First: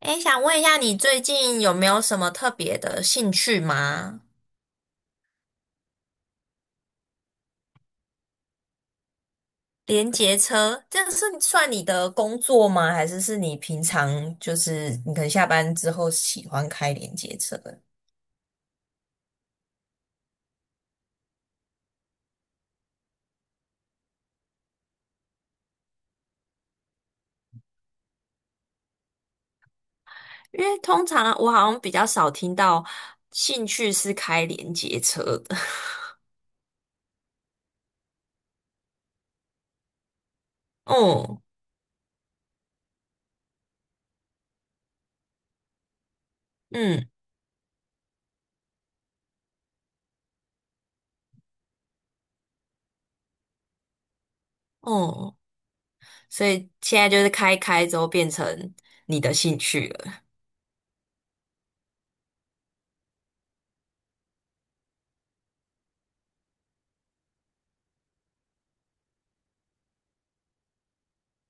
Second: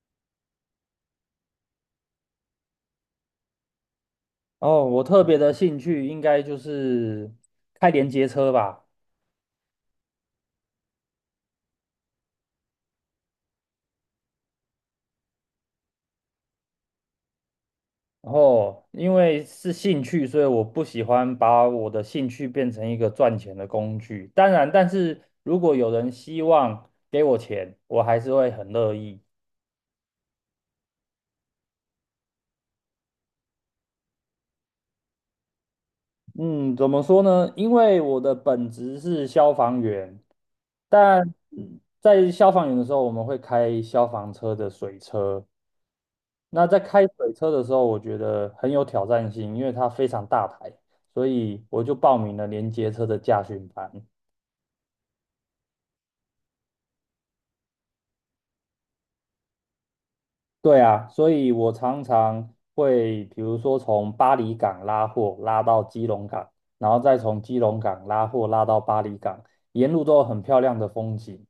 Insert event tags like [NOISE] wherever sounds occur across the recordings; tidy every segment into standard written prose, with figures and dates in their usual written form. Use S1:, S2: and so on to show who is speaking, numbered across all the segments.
S1: 哎，想问一下，你最近有没有什么特别的兴趣吗？
S2: 哦，我特别的兴趣应该就是开连接车吧。
S1: 连结车，这个是算你的工作吗？还是你平常就是你可能下班之后喜欢开连结车的。
S2: 然后因为是兴趣，所以我不喜欢把我的兴趣变成一个赚钱的工具。当然，但是如果有人希望给我钱，我还是会很乐意。
S1: 因为通常我好像比较少听到兴趣是开连接车的。
S2: 嗯，怎么说呢？因为我的本职是消防员，
S1: [LAUGHS]
S2: 但
S1: 嗯
S2: 在消防员的时候，我们会开消防车的水车。那在开
S1: 嗯
S2: 水车的时候，我觉得很有挑战性，因为它非常大台，所以我就报名了连接车的驾训班。
S1: 嗯，所以现在就是开开之后变成你的兴趣了。
S2: 对啊，所以我常常会，比如说从巴黎港拉货拉到基隆港，然后再从基隆港拉货拉到巴黎港，沿路都有很漂亮的风景。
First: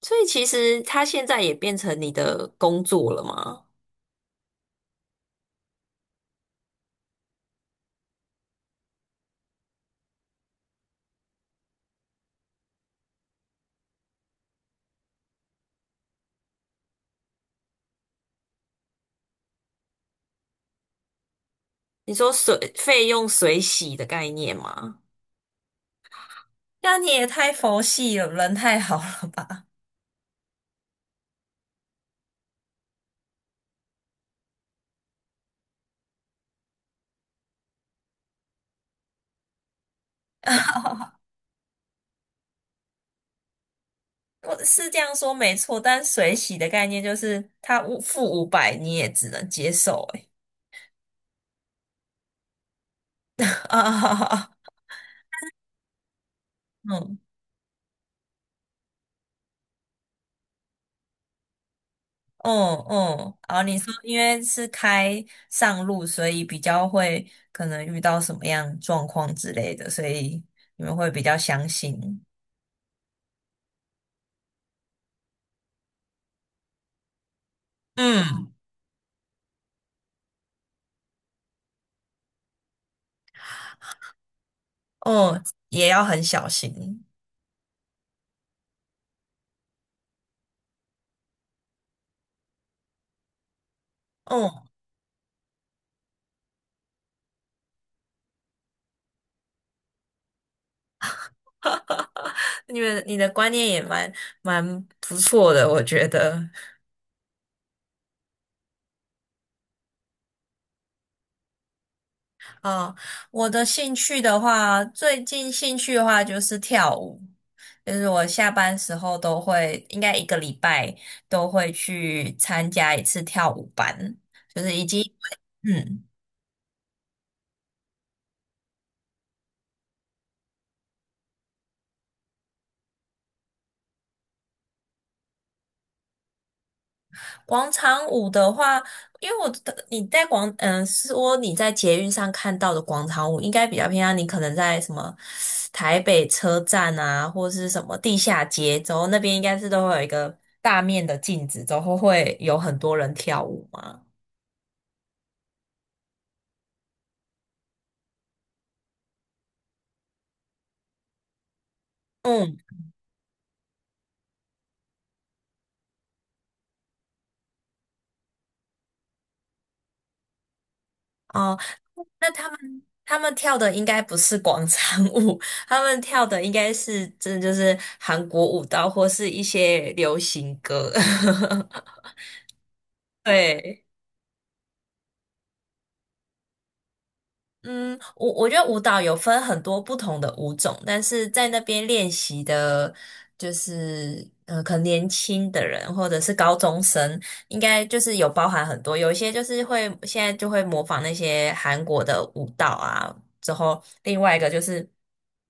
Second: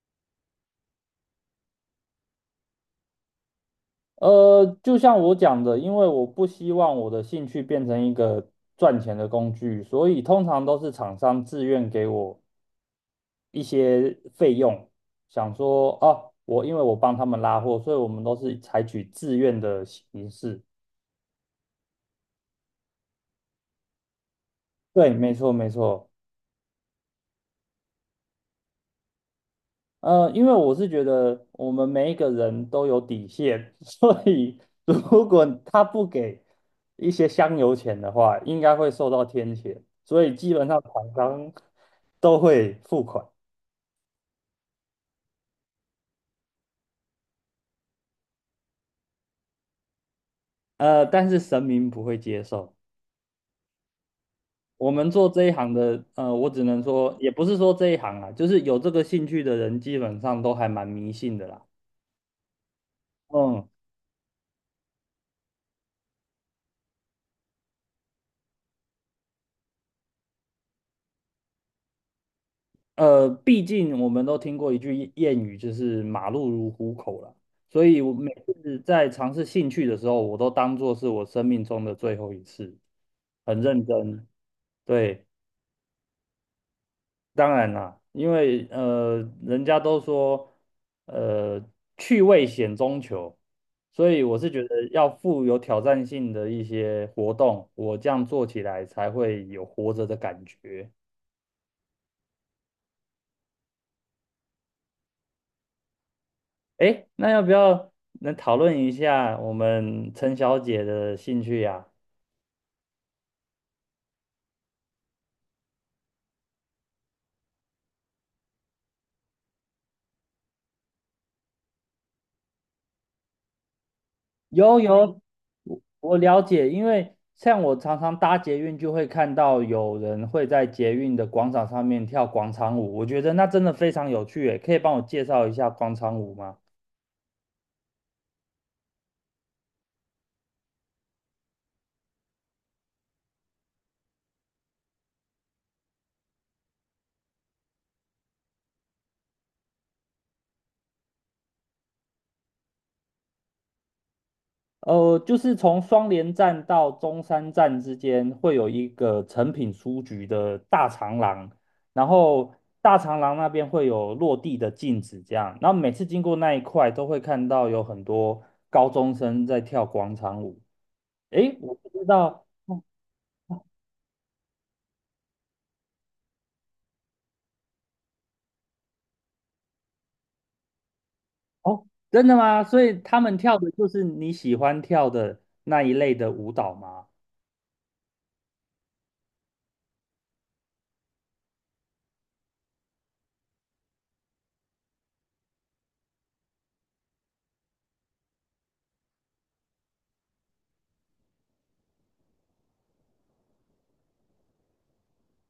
S1: 所以其实它现在也变成你的工作了吗？
S2: 就像我讲的，因为我不希望我的兴趣变成一个赚钱的工具，所以通常都是厂商自愿给我一些费用，想说哦，因为我帮他们拉货，所以我们都是采取自愿的形式。
S1: 你说水费用水洗的概念吗？
S2: 对，没错没错。
S1: 那你也太佛系了，人太好了吧？
S2: 因为我是觉得我们每一个人都有底线，[LAUGHS] 所以如果他不给一些香油钱的话，应该会受到天谴，所以基本上厂商都会付款，
S1: [LAUGHS] 我是这样说没错，但水洗的概念就是他五付500，你也只能接受、欸。
S2: 但是神明不会接受。
S1: [LAUGHS] 啊，
S2: 我们做这一行的，我只能说，
S1: 嗯
S2: 也不是说这一行啊，就是有这个兴趣的人，基本上都还蛮迷信的啦。
S1: 嗯嗯，好，
S2: 嗯，
S1: 你说因为是开上路，所以比较会可能遇到什么样状况之类的，所以你们会比较相信。
S2: 毕竟我们都听过一句谚语，就是"马路如虎口"啦。所以我每
S1: 嗯，
S2: 次在尝试兴趣的时候，我都当做是我生命中的最后一次，很认真。对。
S1: 哦，也要很小心。
S2: 当然啦，因为人家都说呃，趣味险中求，所以我是觉
S1: 嗯。
S2: 得要富有挑战性的一些活动，我这样做起来才会有活着的感觉。
S1: [LAUGHS] 你的观念也蛮不错的，我觉得。
S2: 诶，那要不要能讨论一下我们陈小姐的兴趣呀。
S1: 啊，我的兴趣的话，最近兴趣的话就是跳舞，就是我下班时候都会，应该一个礼拜都会去参加一次跳舞班，就是
S2: 有
S1: 已经，
S2: 有，我
S1: 嗯。
S2: 我了解，因为像我常常搭捷运，就会看到有人会在捷运的广场上面跳广场舞，我觉得那真的非常有趣耶，可以帮我介绍一下广场舞吗？
S1: 广场舞的话，因为我的你在广，嗯、说你在捷运上看到的广场舞，应该比较偏向你可能在什么台北车站啊，或是什么地下街，之后那边应该是都会有一个大面的镜子，然后会有很多人跳舞嘛。
S2: 就是从双连站到中山站之间会有一个成品书局的大长廊，然后
S1: 嗯，
S2: 大长廊那边会有落地的镜子，这样，然后每次经过那一块都会看到有很多高中生在跳广场舞。诶，
S1: 哦，
S2: 我不知
S1: 那
S2: 道。
S1: 他们跳的应该不是广场舞。[LAUGHS] 他们跳的应该是真的就是韩国舞蹈或是一些流行歌。
S2: 哦，真的吗？所以他
S1: [LAUGHS]
S2: 们跳的
S1: 对。
S2: 就是你喜欢跳的那一类的舞蹈吗？
S1: 嗯，我觉得舞蹈有分很多不同的舞种，但是在那边练习的，就是可能年轻的人或者是高中生，应该就是有包含很多，有一些就是会现在就会模仿那些韩国的舞蹈啊，之后另外一个就是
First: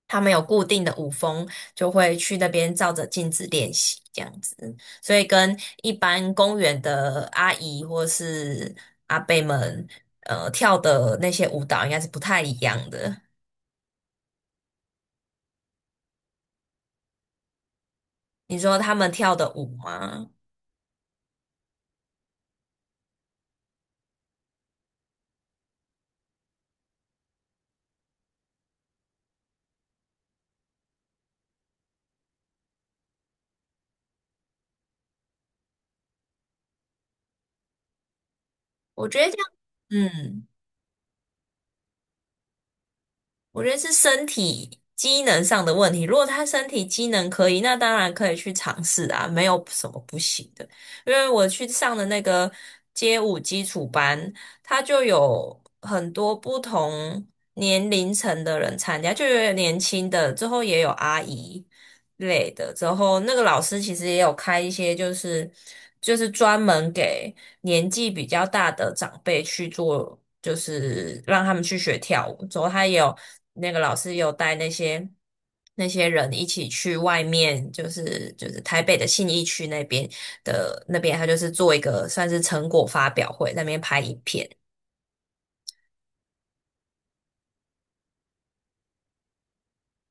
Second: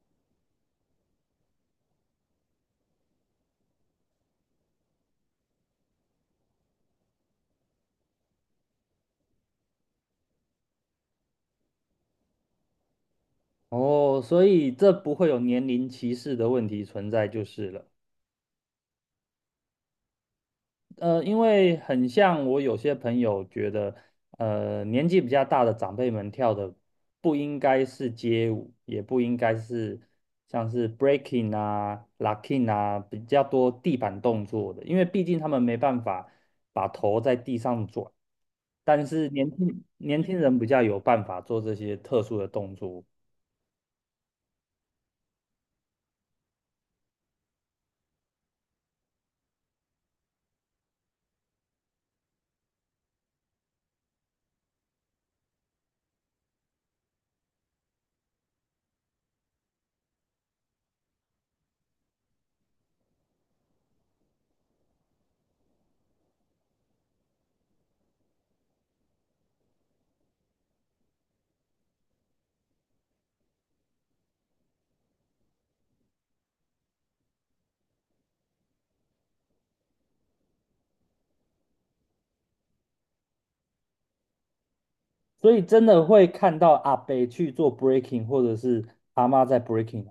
S1: 他们有固定的舞风，就会去那边照着镜子练习这样子。所以跟一般公园的阿姨或是阿伯们，跳的那些舞蹈应该是不太一样的。
S2: 哦，所以这不会有年龄歧视的问题存在就是了。
S1: 你说他们跳的舞吗？
S2: 因为很像我有些朋友觉得，年纪比较大的长辈们跳的不应该是街舞，也不应该是像是 breaking 啊、locking 啊比较多地板动作的，因为毕竟他们没办法把头在地上转，但
S1: 我觉
S2: 是
S1: 得这
S2: 年
S1: 样，
S2: 轻年轻
S1: 嗯。
S2: 人比较有办法做这些特殊的动作，
S1: 我觉得是身体机能上的问题。如果他身体机能可以，那当然可以去尝试啊，没有什么不行的。因为我去上的那个街舞基础班，他就有很多不同年龄层的人参加，就有年轻的，之后也有阿姨，类的。之后那个老师其实也有开一些，就是就是专门给年纪比较大的长辈去做，就是让他们去学跳舞。之后他也有那个老师也有带那些。那些人一起去外面，就是台北的信义区那边的那边，他就是做一个算是成果发表会，在那边拍影片。
S2: 所以真的会看到阿伯去做 breaking，或者是阿妈在 breaking。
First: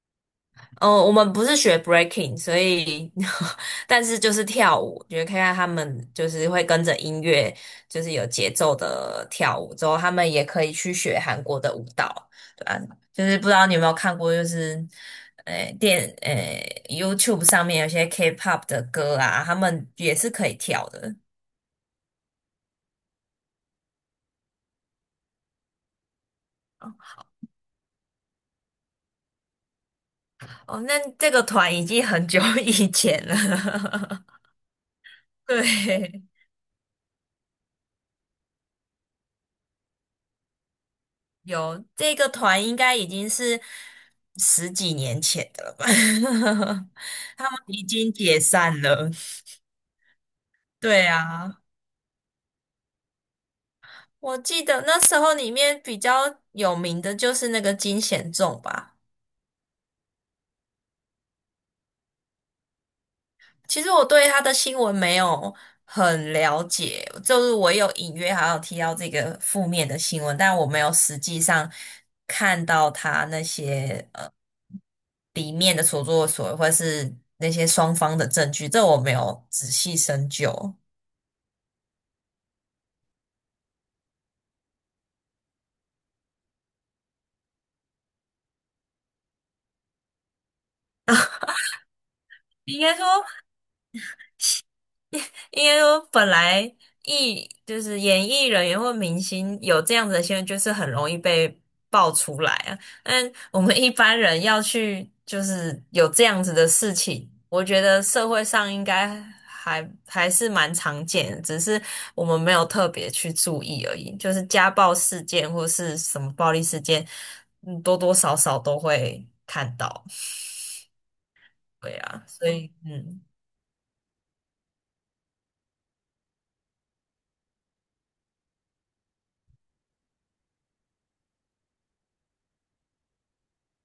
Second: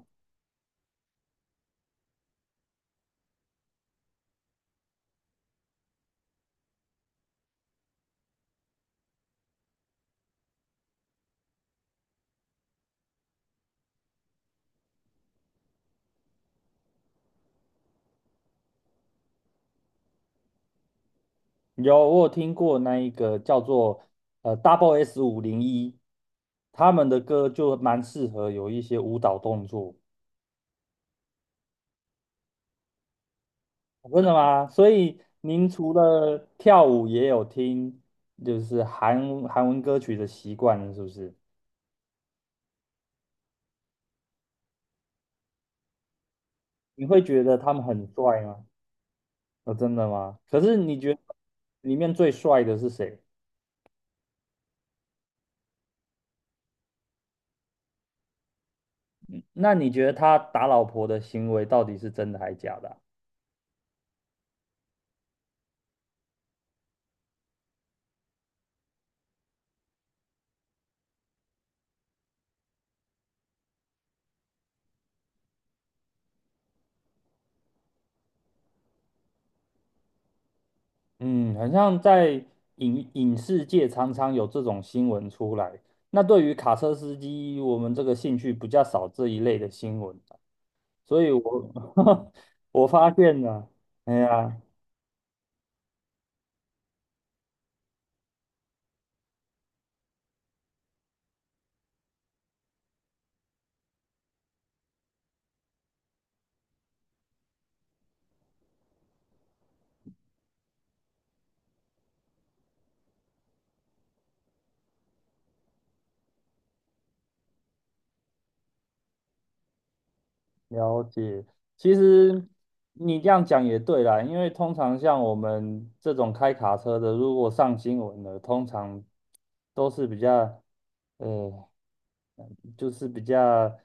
S1: 哦，我们不是学 breaking，所以 [LAUGHS] 但是就是跳舞，觉得看看他们就是会跟着音乐，就是有节奏的跳舞，之后他们也可以去学韩国的舞蹈，对啊，就是不知道你有没有看过，就是呃电呃 YouTube 上面有些 K-pop 的歌啊，他们也是可以跳的。
S2: 有，我有听过那一个叫做Double S 501，他们的歌就蛮适合有一些舞蹈动作。
S1: 哦，那这个团已经很久以前了。
S2: 真的吗？所以
S1: [LAUGHS]
S2: 您除
S1: 对。
S2: 了跳舞，也有听就是韩文歌曲的习惯了，是不是？
S1: 有这个团应该已经是十几年前的了吧？
S2: 你会
S1: [LAUGHS]
S2: 觉
S1: 他
S2: 得
S1: 们
S2: 他们
S1: 已
S2: 很
S1: 经解
S2: 帅吗？
S1: 散了。
S2: 哦，真的吗？可是你
S1: 对
S2: 觉得
S1: 啊，
S2: 里面最帅的是谁？
S1: 我记得那时候里面比较有名的就是那个金贤重吧。
S2: 那你觉得他打老婆的行为到底是真的还假的啊？
S1: 其实我对他的新闻没有很了解，就是我有隐约好像有提到这个负面的新闻，但我没有实际上看到他那些。里面的所作所为，或者是那些双方的证据，这我没有仔细深究。
S2: 嗯，很像在影视界常常有这种新闻出来。那对于卡车司机，我们这个兴趣比较少这一类的新闻，所以我 [LAUGHS]
S1: 应
S2: 我
S1: 该说，
S2: 发现了，哎呀，
S1: 因为我本来就是演艺人员或明星有这样子的新闻，就是很容易被爆出来啊。但我们一般人要去就是有这样子的事情，我觉得社会上应该还是蛮常见的只是我们没有特别去注意而已。就是家暴事件或是什么暴力事件，多多少少都会看到。[LAUGHS]
S2: 了解。其
S1: 对啊，
S2: 实
S1: 所以
S2: 你
S1: 嗯
S2: 这样讲也对啦，因为通常像我们这种开卡车的，如果上新闻的，通常都是比较呃就是比较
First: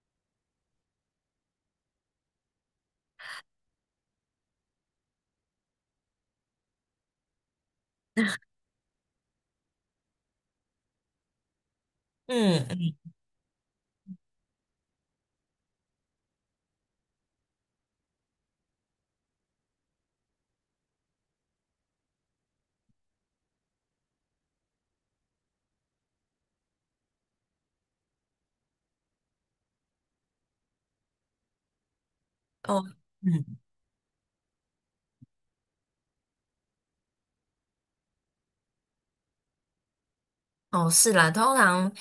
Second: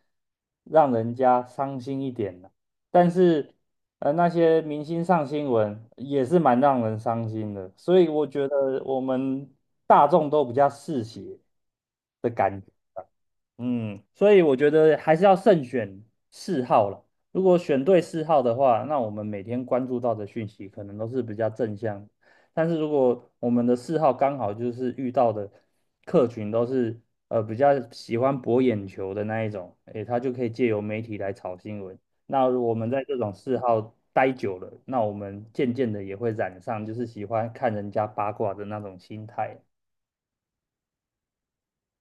S2: 让人家伤心一点的。但是，那些明星上新闻也是蛮让人伤心的，所以我觉得我们大众都比较嗜血。的感
S1: 嗯
S2: 嗯，所以我觉得还是要慎选嗜好了。如果选对嗜好的话，那我们每天关注到的讯息可能都是比较正向的，但是如果我们的嗜好刚好就是遇到的客群都是比较喜欢博眼球的那一种，诶，他就可以借由媒体来炒新闻。那如果我
S1: 哦。
S2: 们在这种嗜
S1: 嗯。
S2: 好待久了，那我们渐渐的也会染上就是喜欢看人家八卦的那种心态。
S1: 哦，是啦，通常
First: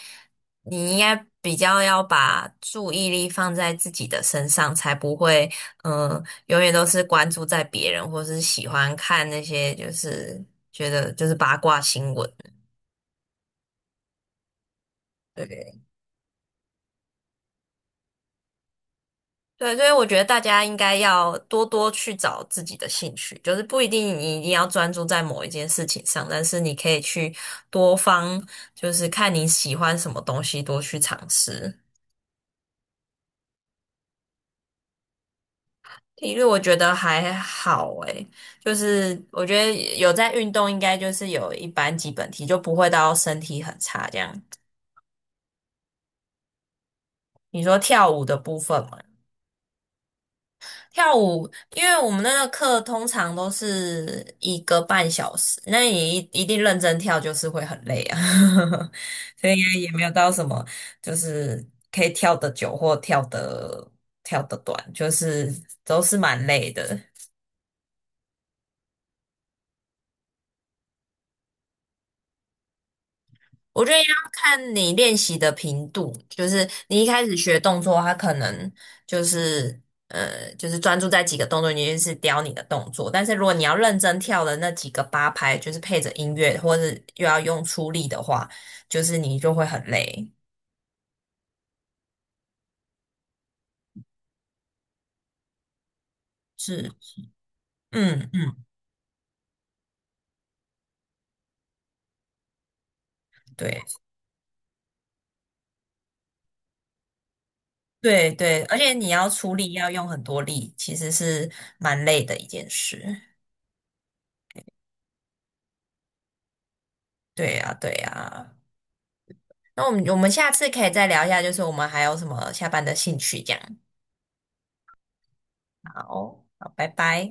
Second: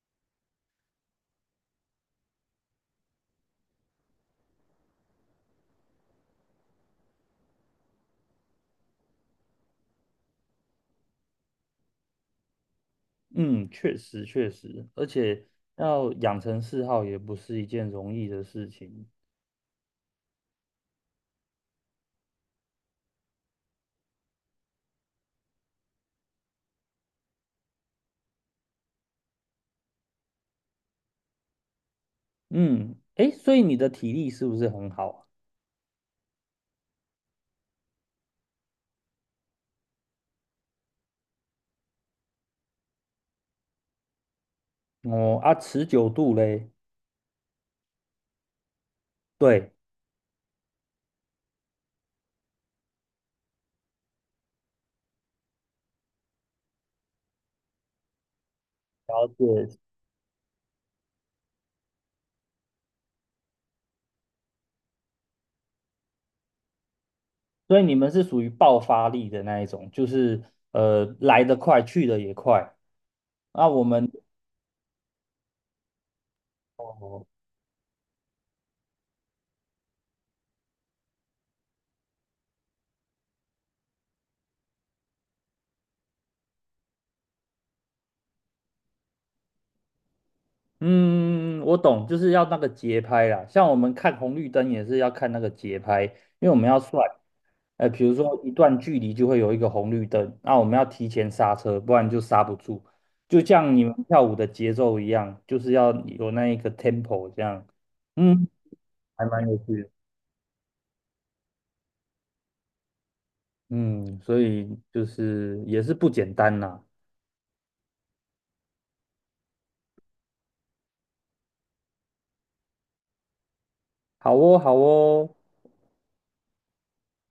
S1: 你应该比较要把注意力放在自己的身上，才不会，永远都是关注在别人，或是喜欢看那些就是觉得就是八卦新闻。
S2: 嗯，确实确实，而且
S1: 对
S2: 要养成嗜好也不是一件容易的事情。
S1: 对，所以我觉得大家应该要多多去找自己的兴趣，就是不一定你一定要专注在某一件事情上，但是你可以去多方，就是看你喜欢什么东西，多去尝试。
S2: 嗯，诶，所以你的体力是不是很好啊？
S1: 体育我觉得还好诶，就是我觉得有在运动，应该就是有一般基本体，就不会到身体很差这样。
S2: 哦啊，持久度嘞？
S1: 你说跳舞的部分嘛，
S2: 对，
S1: 跳舞，因为我们那个课通常都是一个半小时，那你一定认真跳就是会很累啊。
S2: 了
S1: [LAUGHS] 所以应
S2: 解。
S1: 该也没有到什么就是可以跳得久或跳得短，就是都是蛮累的。
S2: 所以你们是属于爆发力的那一种，就是来得快，去得也快。那我
S1: 我觉得要
S2: 们
S1: 看你练习的频度，就是你一开
S2: 哦，
S1: 始学动作，它可能就是就是专注在几个动作，你就是雕你的动作。但是如果你要认真跳的那几个八拍，就是配着音乐，或是又要用出力的话，就是你就会很累。
S2: 嗯，我懂，就是要那个节拍啦。像我们看红绿灯也是要看那个节拍，因为我们要
S1: 是，
S2: 算，比如
S1: 嗯
S2: 说一
S1: 嗯，
S2: 段距离就会有一个红绿灯，那我们要提前刹车，不然就刹不住。就像你们
S1: 对
S2: 跳舞的节奏一样，就是要有那一个 tempo 这样。
S1: 对
S2: 嗯，
S1: 对，而且你
S2: 还
S1: 要
S2: 蛮
S1: 出
S2: 有
S1: 力，
S2: 趣的。
S1: 要用很多力，其实是蛮累的一件事。
S2: 嗯，所以就是也是不简单啦。
S1: 对呀，对呀。那我们下次可以再聊一下，就是我们还有什么下班的兴趣这样。
S2: 好哦，好哦。
S1: 好，好，拜拜。